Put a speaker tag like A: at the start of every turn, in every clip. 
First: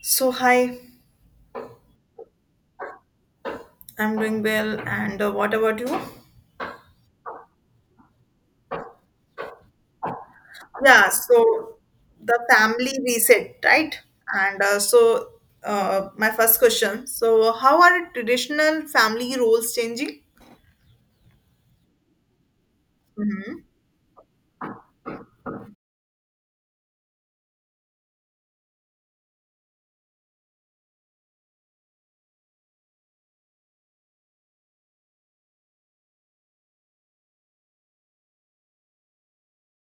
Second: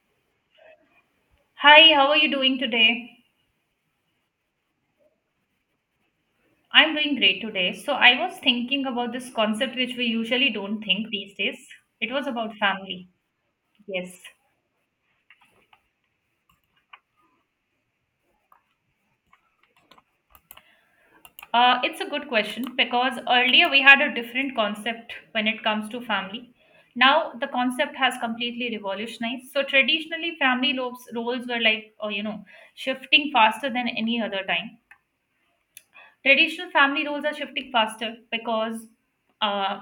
A: So, hi,
B: Hi, how are you doing today?
A: I'm doing well. And what about you?
B: I'm doing great today. So, I was thinking about this concept which we usually don't think
A: Yeah,
B: these days.
A: so
B: It was
A: the
B: about
A: family
B: family.
A: reset, right?
B: Yes.
A: And so, my first question. So, how are traditional family roles changing?
B: It's a good question because earlier we had a different concept when it comes to family. Now the concept has completely revolutionized. So, traditionally, family roles were like, shifting faster than any other time. Traditional family roles are shifting faster because, uh,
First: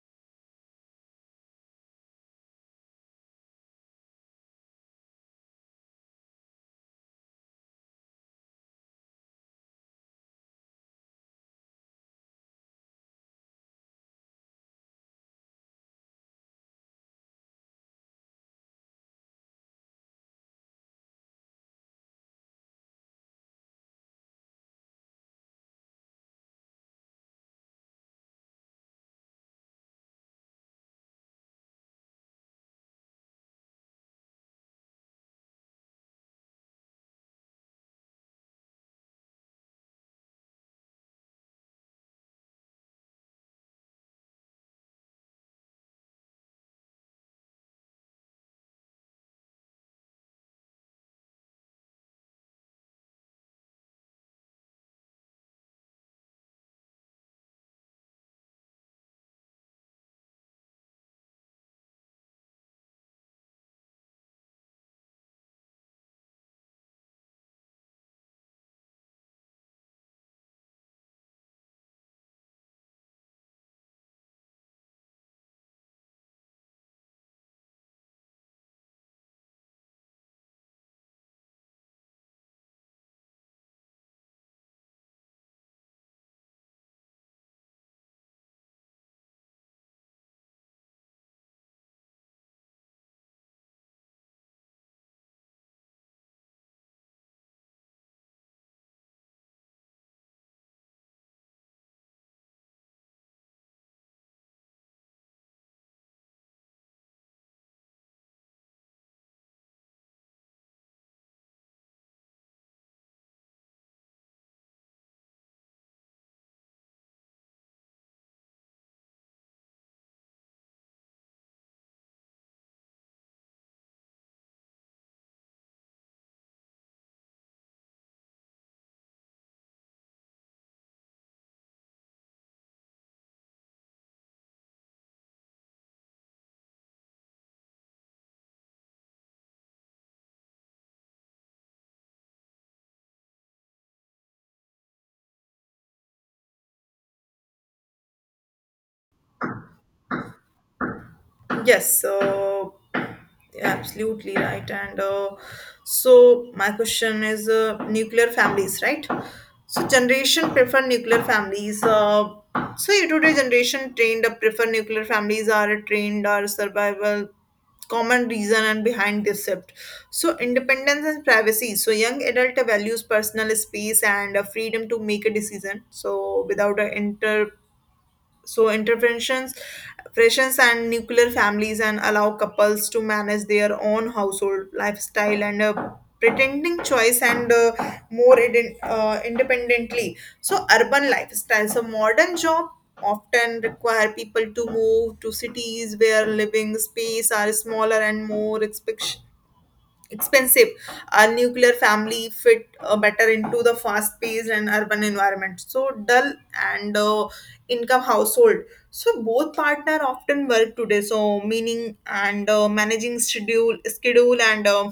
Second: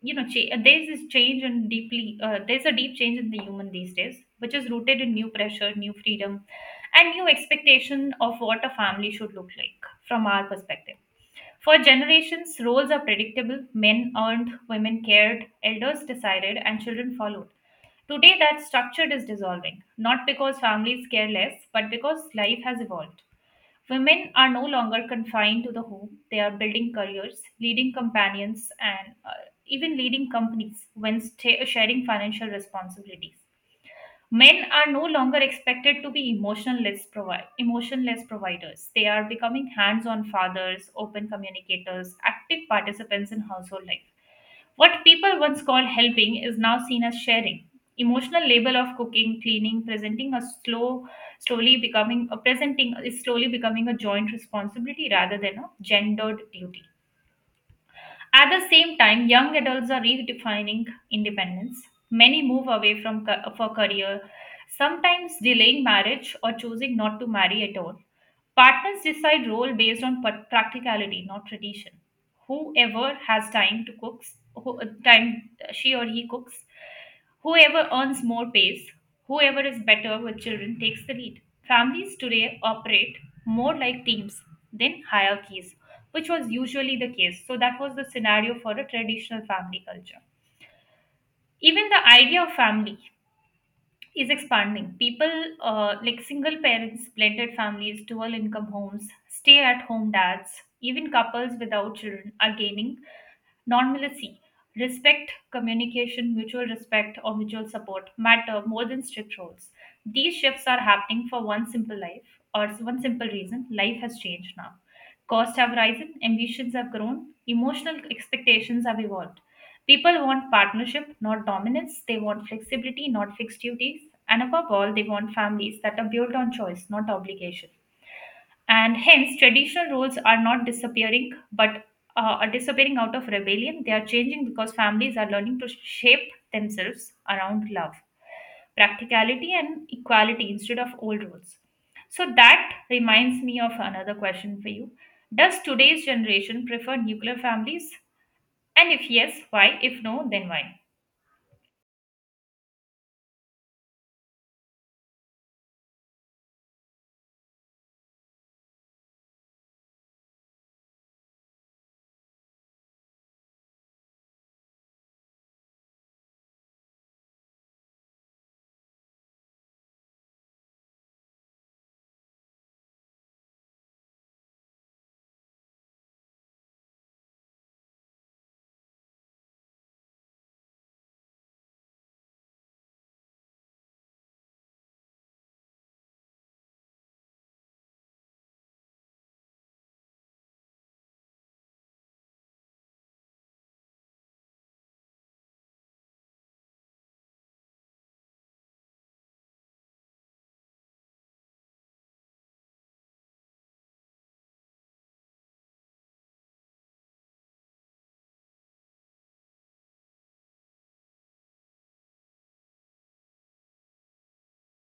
B: there's this change in deeply, there's a deep change in the human these days, which is rooted in new pressure, new freedom, and new expectation of what a family should look like from our perspective. For generations, roles are predictable. Men earned, women cared, elders decided, and children followed. Today, that structure is dissolving, not because families care less, but because life has evolved. Women are no longer confined to the home. They are building careers, leading companions, and even leading companies when sta sharing financial responsibilities. Men are no longer expected to be emotionless providers. They are becoming hands on fathers, open communicators, active participants in household life. What people once called helping is now seen as sharing. Emotional labor of cooking, cleaning, presenting a slow, slowly becoming a presenting is slowly becoming a joint responsibility rather than a gendered duty. At the same time, young adults are redefining independence. Many move away for career, sometimes delaying marriage or choosing not to marry at all. Partners decide role based on practicality, not tradition. Whoever has time to cooks, who, time she or he cooks, whoever earns more pays, whoever is better with children takes the lead. Families today operate more like teams than hierarchies, which was usually the case. So that was the scenario for a traditional family culture. Even the idea of family is expanding. People like single parents, blended families, dual income homes, stay at home dads, even couples without children are gaining normalcy, respect, communication, mutual respect, or mutual support matter more than strict rules. These shifts are happening for one simple reason: life has changed now. Costs have risen, ambitions have grown, emotional expectations have evolved. People want partnership, not dominance. They want flexibility, not fixed duties. And above all, they want families that are built on choice, not obligation. And hence traditional roles are not disappearing, but are disappearing out of rebellion. They are changing because families are learning to shape themselves around love, practicality and equality instead of old roles. So that reminds me of another question for you: does today's generation prefer nuclear families, and if yes why, if no then why?
A: Yes, so absolutely right. And so my question is nuclear families, right? So generation prefer nuclear families. So you today generation trained up prefer nuclear families are trained or survival common reason and behind this shift, so independence and privacy, so young adult values personal space and freedom to make a decision, so without so interventions pressures and nuclear families and allow couples to manage their own household lifestyle and pretending choice and more independently, so urban lifestyle, so modern job often require people to move to cities where living space are smaller and more expensive. Our nuclear family fit better into the fast-paced and urban environment. So dull and income household. So both partner often work today. So meaning and managing schedule and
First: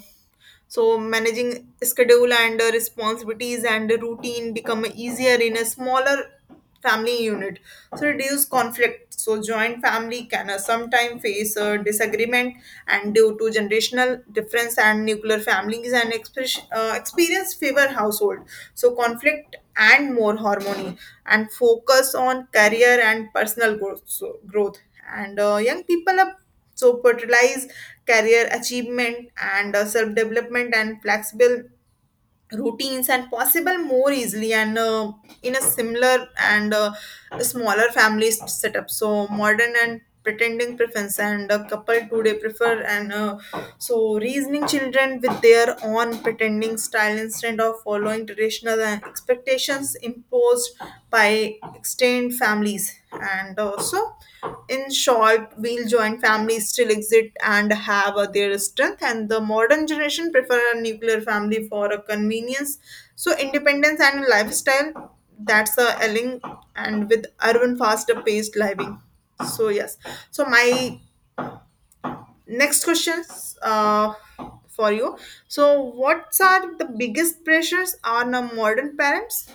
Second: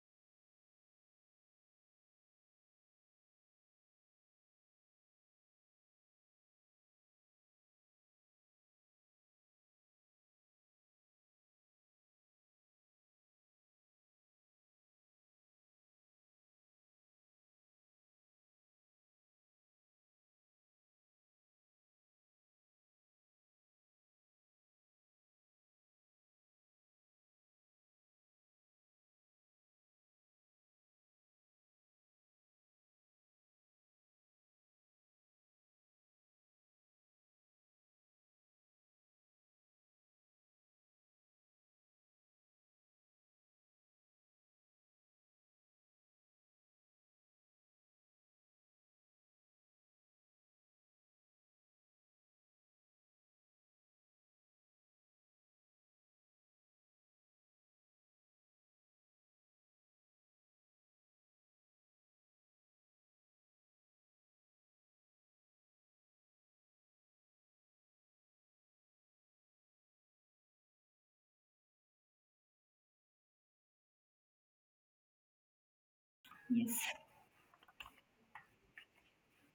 A: so managing schedule and responsibilities and routine become easier in a smaller family unit, so reduce conflict, so joint family can sometimes face a disagreement and due to generational difference and nuclear families and express, experience favor household, so conflict and more harmony and focus on career and personal growth, so growth and young people are so prioritize career achievement and self development and flexible routines and possible more easily and in a similar and smaller family setup, so modern and pretending preference and a couple today prefer an so, reasoning children with their own pretending style instead of following traditional expectations imposed by extended families. And also, in short, we'll join families still exist and have their strength. And the modern generation prefer a nuclear family for a convenience. So, independence and lifestyle, that's a elling and with urban faster paced living, so yes, so my next questions for you, so what
B: Yes.
A: are the biggest pressures on a modern parents?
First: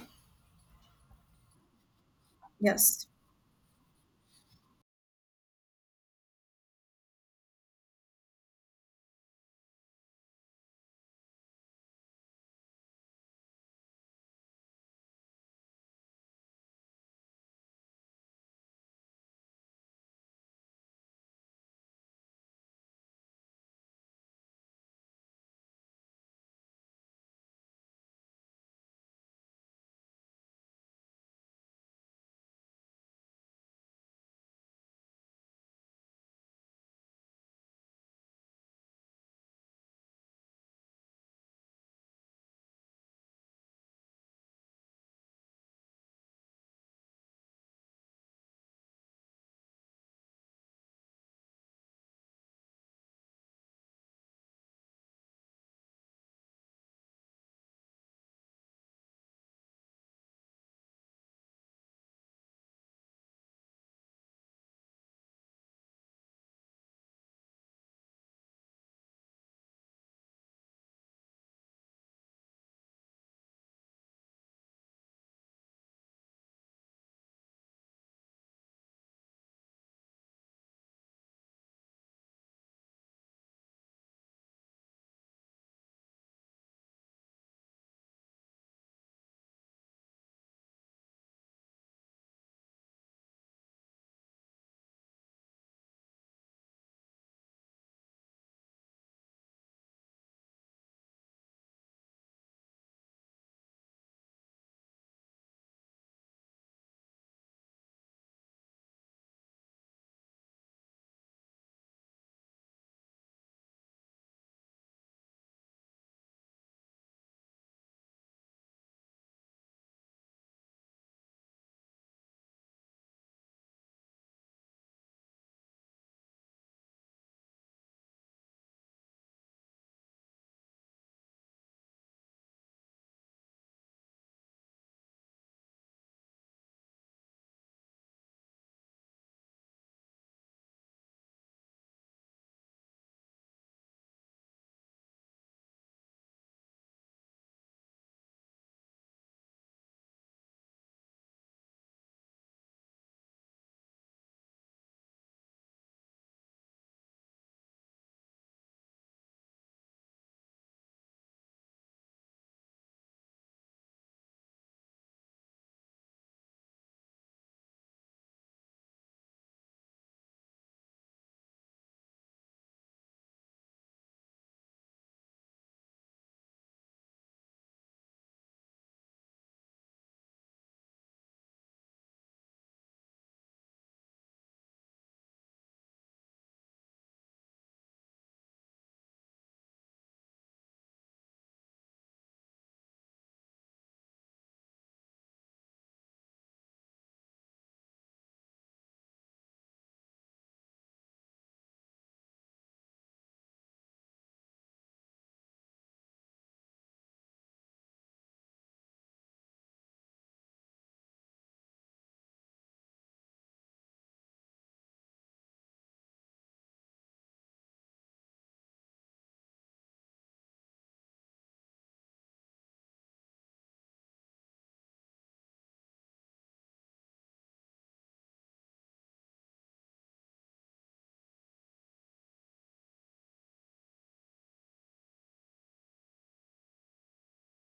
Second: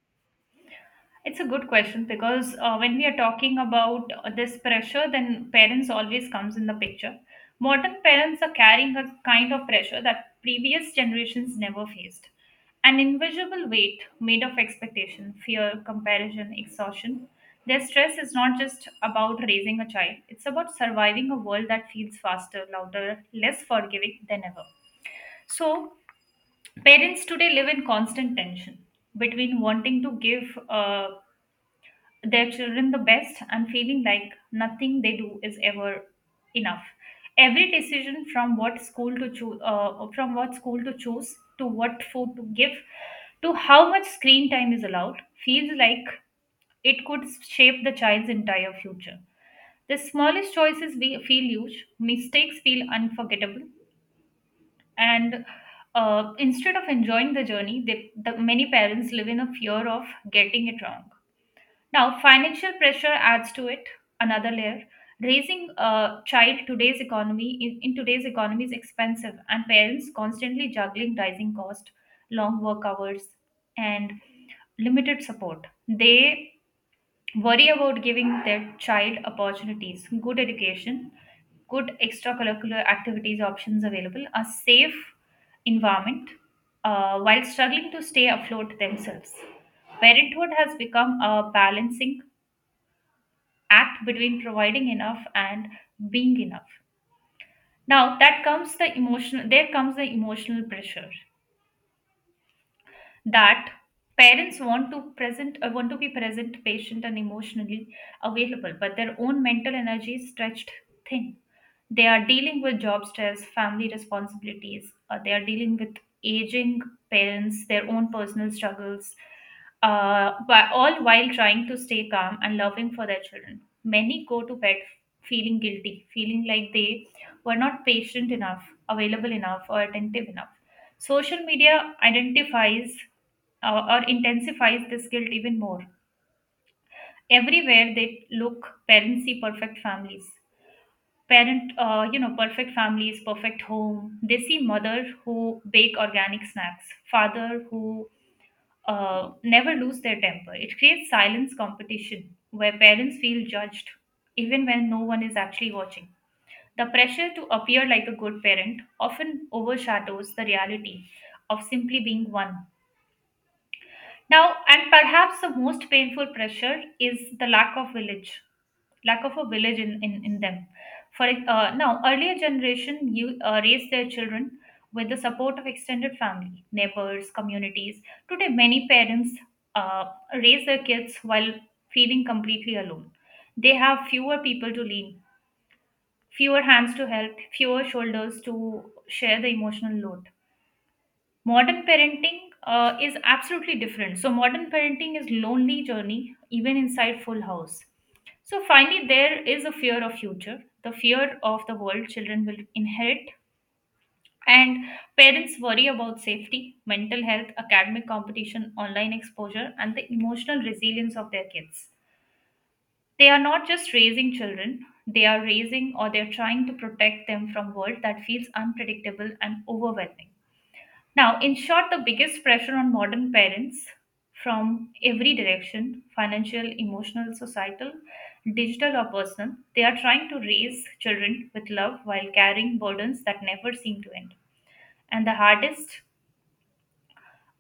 B: It's a good question because when we
A: Yes.
B: are talking about this pressure, then parents always comes in the picture. Modern parents are carrying a kind of pressure that previous generations never faced. An invisible weight made of expectation, fear, comparison, exhaustion. Their stress is not just about raising a child, it's about surviving a world that feels faster, louder, less forgiving than ever. So, parents today live in constant tension between wanting to give their children the best and feeling like nothing they do is ever enough. Every decision, from what school to choose, to what food to give, to how much screen time is allowed, feels like it could shape the child's entire future. The smallest choices we feel, huge mistakes feel unforgettable. And instead of enjoying the journey, the many parents live in a fear of getting it wrong. Now, financial pressure adds to it another layer. Raising a child in today's economy is expensive, and parents constantly juggling rising cost, long work hours, and limited support. They worry about giving their child opportunities, good education, good extracurricular activities options available, a safe environment, while struggling to stay afloat themselves. Parenthood has become a balancing act between providing enough and being enough. Now that comes the emotional There comes the emotional pressure that parents want to be present, patient and emotionally available, but their own mental energy is stretched thin. They are dealing with job stress, family responsibilities, they are dealing with aging parents, their own personal struggles, but all while trying to stay calm and loving for their children. Many go to bed feeling guilty, feeling like they were not patient enough, available enough, or attentive enough. Social media identifies or intensifies this guilt even more. Everywhere they look, parents see perfect families. Perfect families, perfect home. They see mother who bake organic snacks, father who never lose their temper. It creates silence competition where parents feel judged even when no one is actually watching. The pressure to appear like a good parent often overshadows the reality of simply being one. Now, and perhaps the most painful pressure is the lack of village, lack of a village in them. Earlier generation you raised their children with the support of extended family, neighbors, communities. Today, many parents uh, raise their kids while feeling completely alone. They have fewer people to lean, fewer hands to help, fewer shoulders to share the emotional load. Modern parenting is absolutely different. So modern parenting is lonely journey even inside full house. So finally there is a fear of future, the fear of the world children will inherit. And parents worry about safety, mental health, academic competition, online exposure and the emotional resilience of their kids. They are not just raising children, they are raising, or they're trying to protect them from world that feels unpredictable and overwhelming. Now, in short, the biggest pressure on modern parents from every direction: financial, emotional, societal, digital, or personal. They are trying to raise children with love while carrying burdens that never seem to end. And the hardest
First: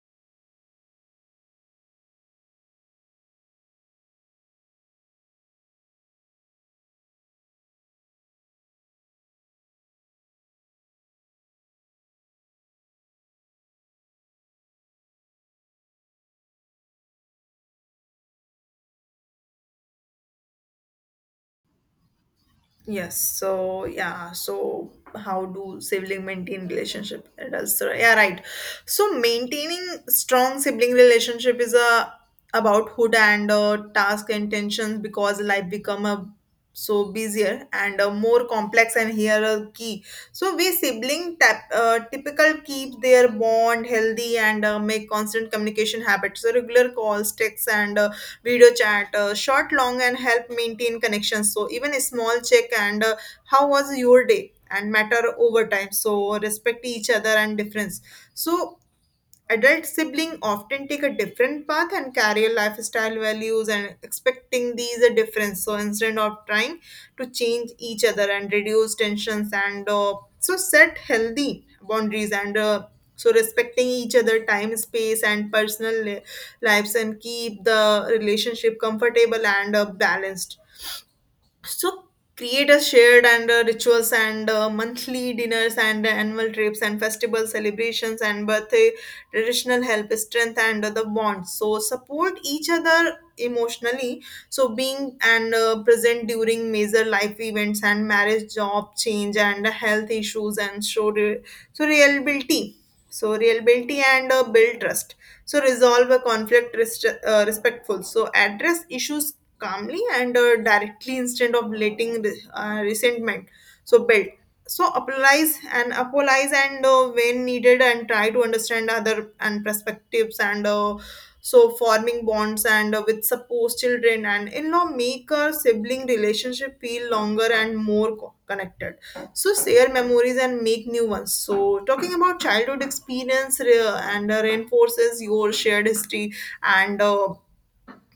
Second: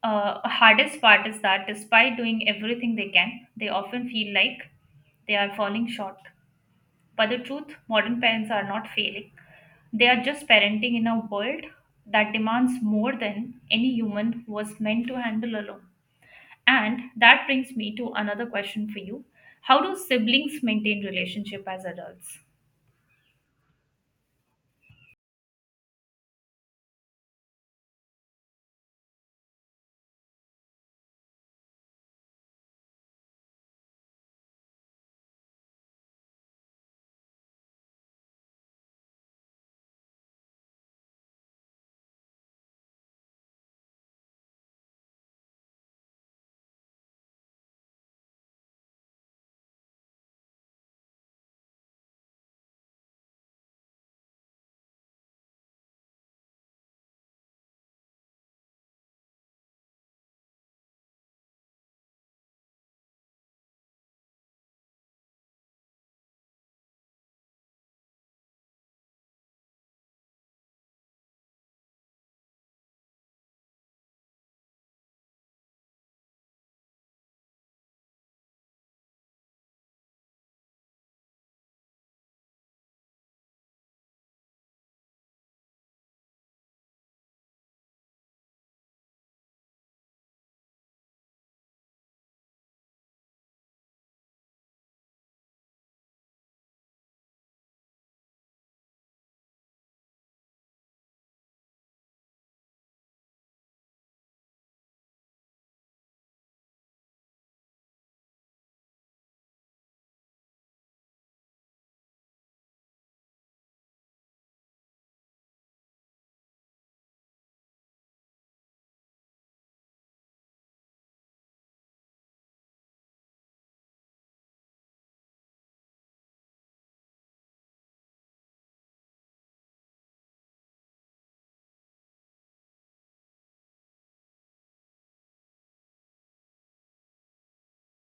B: hardest part is that despite doing everything they can, they often feel like they are falling short. But the truth, modern parents are not failing. They are just parenting in a world that demands more than any human was meant to handle alone. And that brings me to another question for you. How do siblings maintain relationship as adults?
A: Yes, so yeah, so how do sibling maintain relationship? It does, so yeah, right. So maintaining strong sibling relationship is a about hood and task and tensions because life become a so busier and more complex and here a key. So we sibling tap, typical keep their bond healthy and make constant communication habits. So regular calls, texts, and video chat, short, long, and help maintain connections. So even a small check and how was your day and matter over time. So respect each other and difference. So adult sibling often take a different path and carry a lifestyle values and expecting these a difference, so instead of trying to change each other and reduce tensions and so set healthy boundaries and so respecting each other time space and personal lives and keep the relationship comfortable and balanced, so create a shared and rituals and monthly dinners and annual trips and festival celebrations and birthday traditional help strength and the bond. So support each other emotionally. So being and present during major life events and marriage, job change and health issues and show so reliability. So reliability and build trust. So resolve a conflict respectful. So address issues calmly and directly instead of letting resentment so build so apologize and apologize and when needed and try to understand other and perspectives and so forming bonds and with supposed children and in law make a sibling relationship feel longer and more connected, so share memories and make new ones, so talking about childhood experience re- and reinforces your shared history and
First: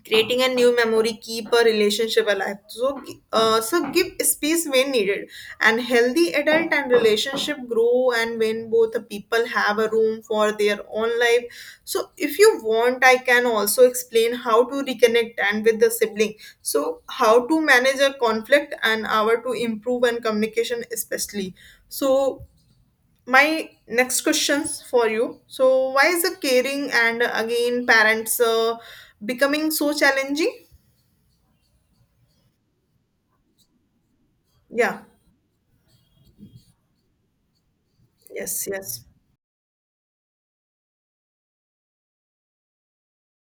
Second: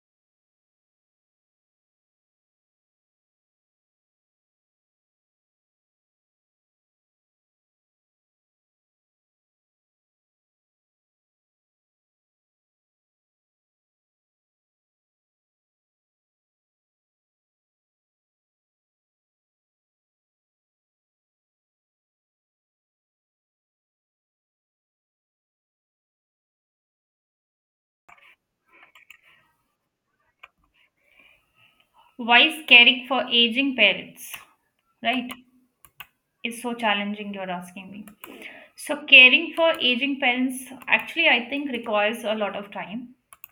A: creating a new memory keep a relationship alive, so so give space when needed and healthy adult and relationship grow and when both the people have a room for their own life, so if you want I can also explain how to reconnect and with the sibling, so how to manage a conflict and how to improve and communication especially, so my next questions for you, so why is the caring and again parents becoming so challenging?
B: Why is caring for aging parents,
A: Yeah.
B: right, is so challenging, you're asking me.
A: Yes.
B: So
A: Yes.
B: caring for aging parents actually I think requires a lot of time,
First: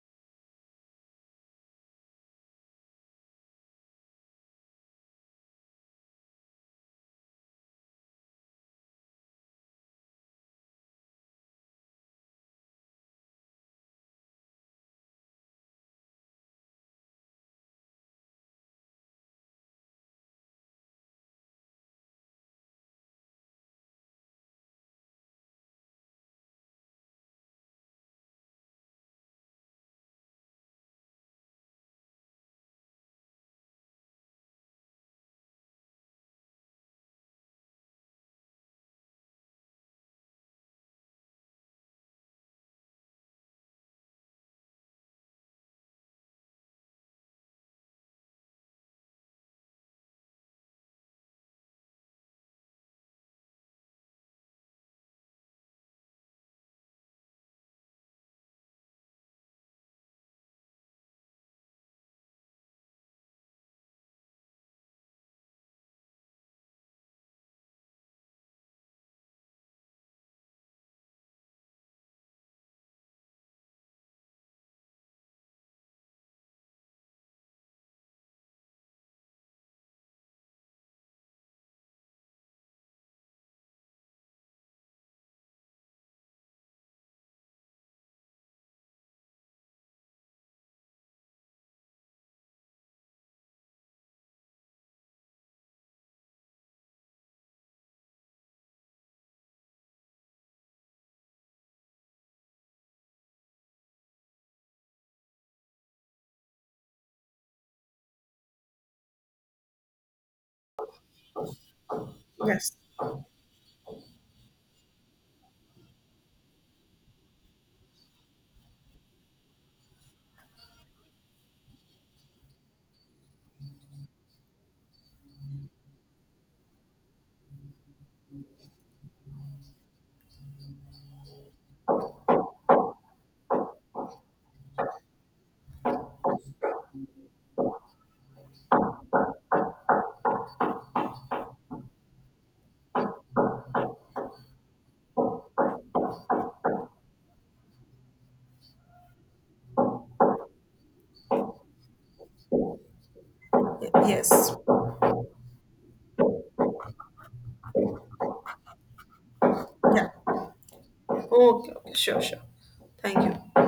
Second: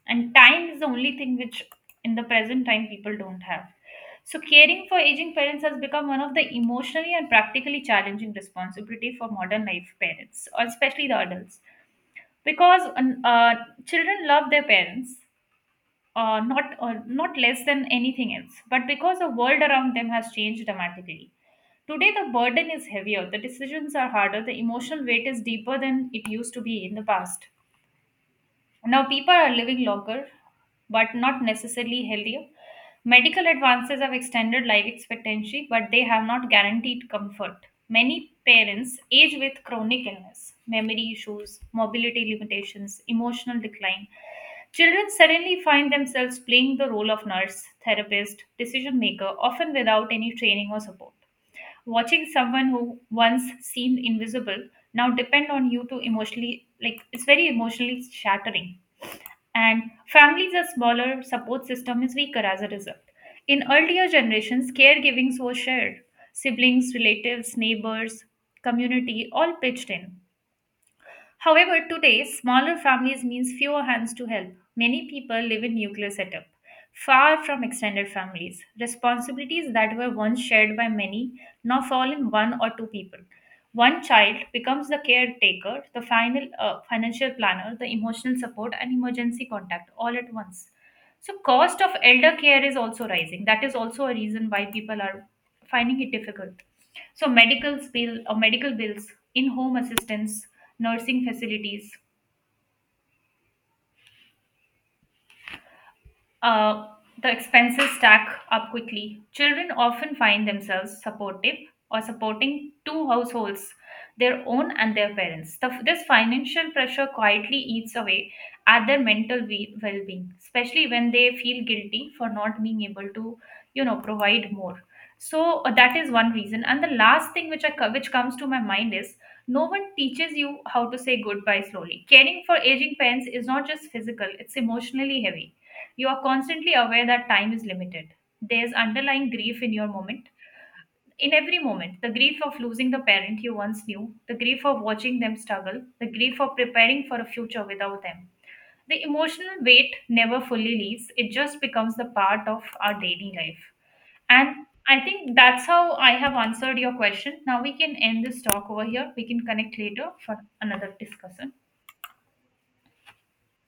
B: and time is the only thing which in the present time people don't have. So caring for aging parents has become one of the emotionally and practically challenging responsibility for modern life parents, or especially the adults, because children love their parents, uh, not uh, not less than anything else, but because the world around them has changed dramatically. Today, the burden is heavier, the decisions are harder, the emotional weight is deeper than it used to be in the past. Now, people are living longer, but not necessarily healthier. Medical advances have extended life expectancy, but they have not guaranteed comfort. Many parents age with chronic illness, memory issues, mobility limitations, emotional decline. Children suddenly find themselves playing the role of nurse, therapist, decision maker, often without any training or support, watching someone who once seemed invisible now depend on you. To emotionally, like, it's very emotionally shattering. And families are smaller, support system is weaker as a result. In earlier generations caregivings was shared: siblings, relatives, neighbors, community all pitched in. However, today, smaller families means fewer hands to help. Many people live in nuclear setup, far from extended families. Responsibilities that were once shared by many now fall in one or two people. One child becomes the caretaker, the final financial planner, the emotional support, and emergency contact all at once. So cost of elder care is also rising. That is also a reason why people are finding it difficult. So medical bills, in-home assistance, nursing facilities, Uh, the expenses stack up quickly. Children often find themselves supportive or supporting
A: Yes.
B: two households, their own and their parents. This financial pressure quietly eats away at their mental well-being, especially when they feel guilty for not being able to, you know, provide more. So that is one reason. And the last thing which which comes to my mind is no one teaches you how to say goodbye slowly. Caring for aging parents is not just physical; it's emotionally heavy. You are constantly aware that time is limited. There's underlying grief in your moment. In every moment, the grief of losing the parent you once knew, the grief of watching them struggle, the grief of preparing for a future without them. The emotional weight never fully leaves, it just becomes the part of our daily life.
A: Yes.
B: And I think that's how I have answered your question. Now we can end this talk over here. We can connect later
A: Yeah.
B: for another discussion.
A: Okay, okay, sure, sure, thank you.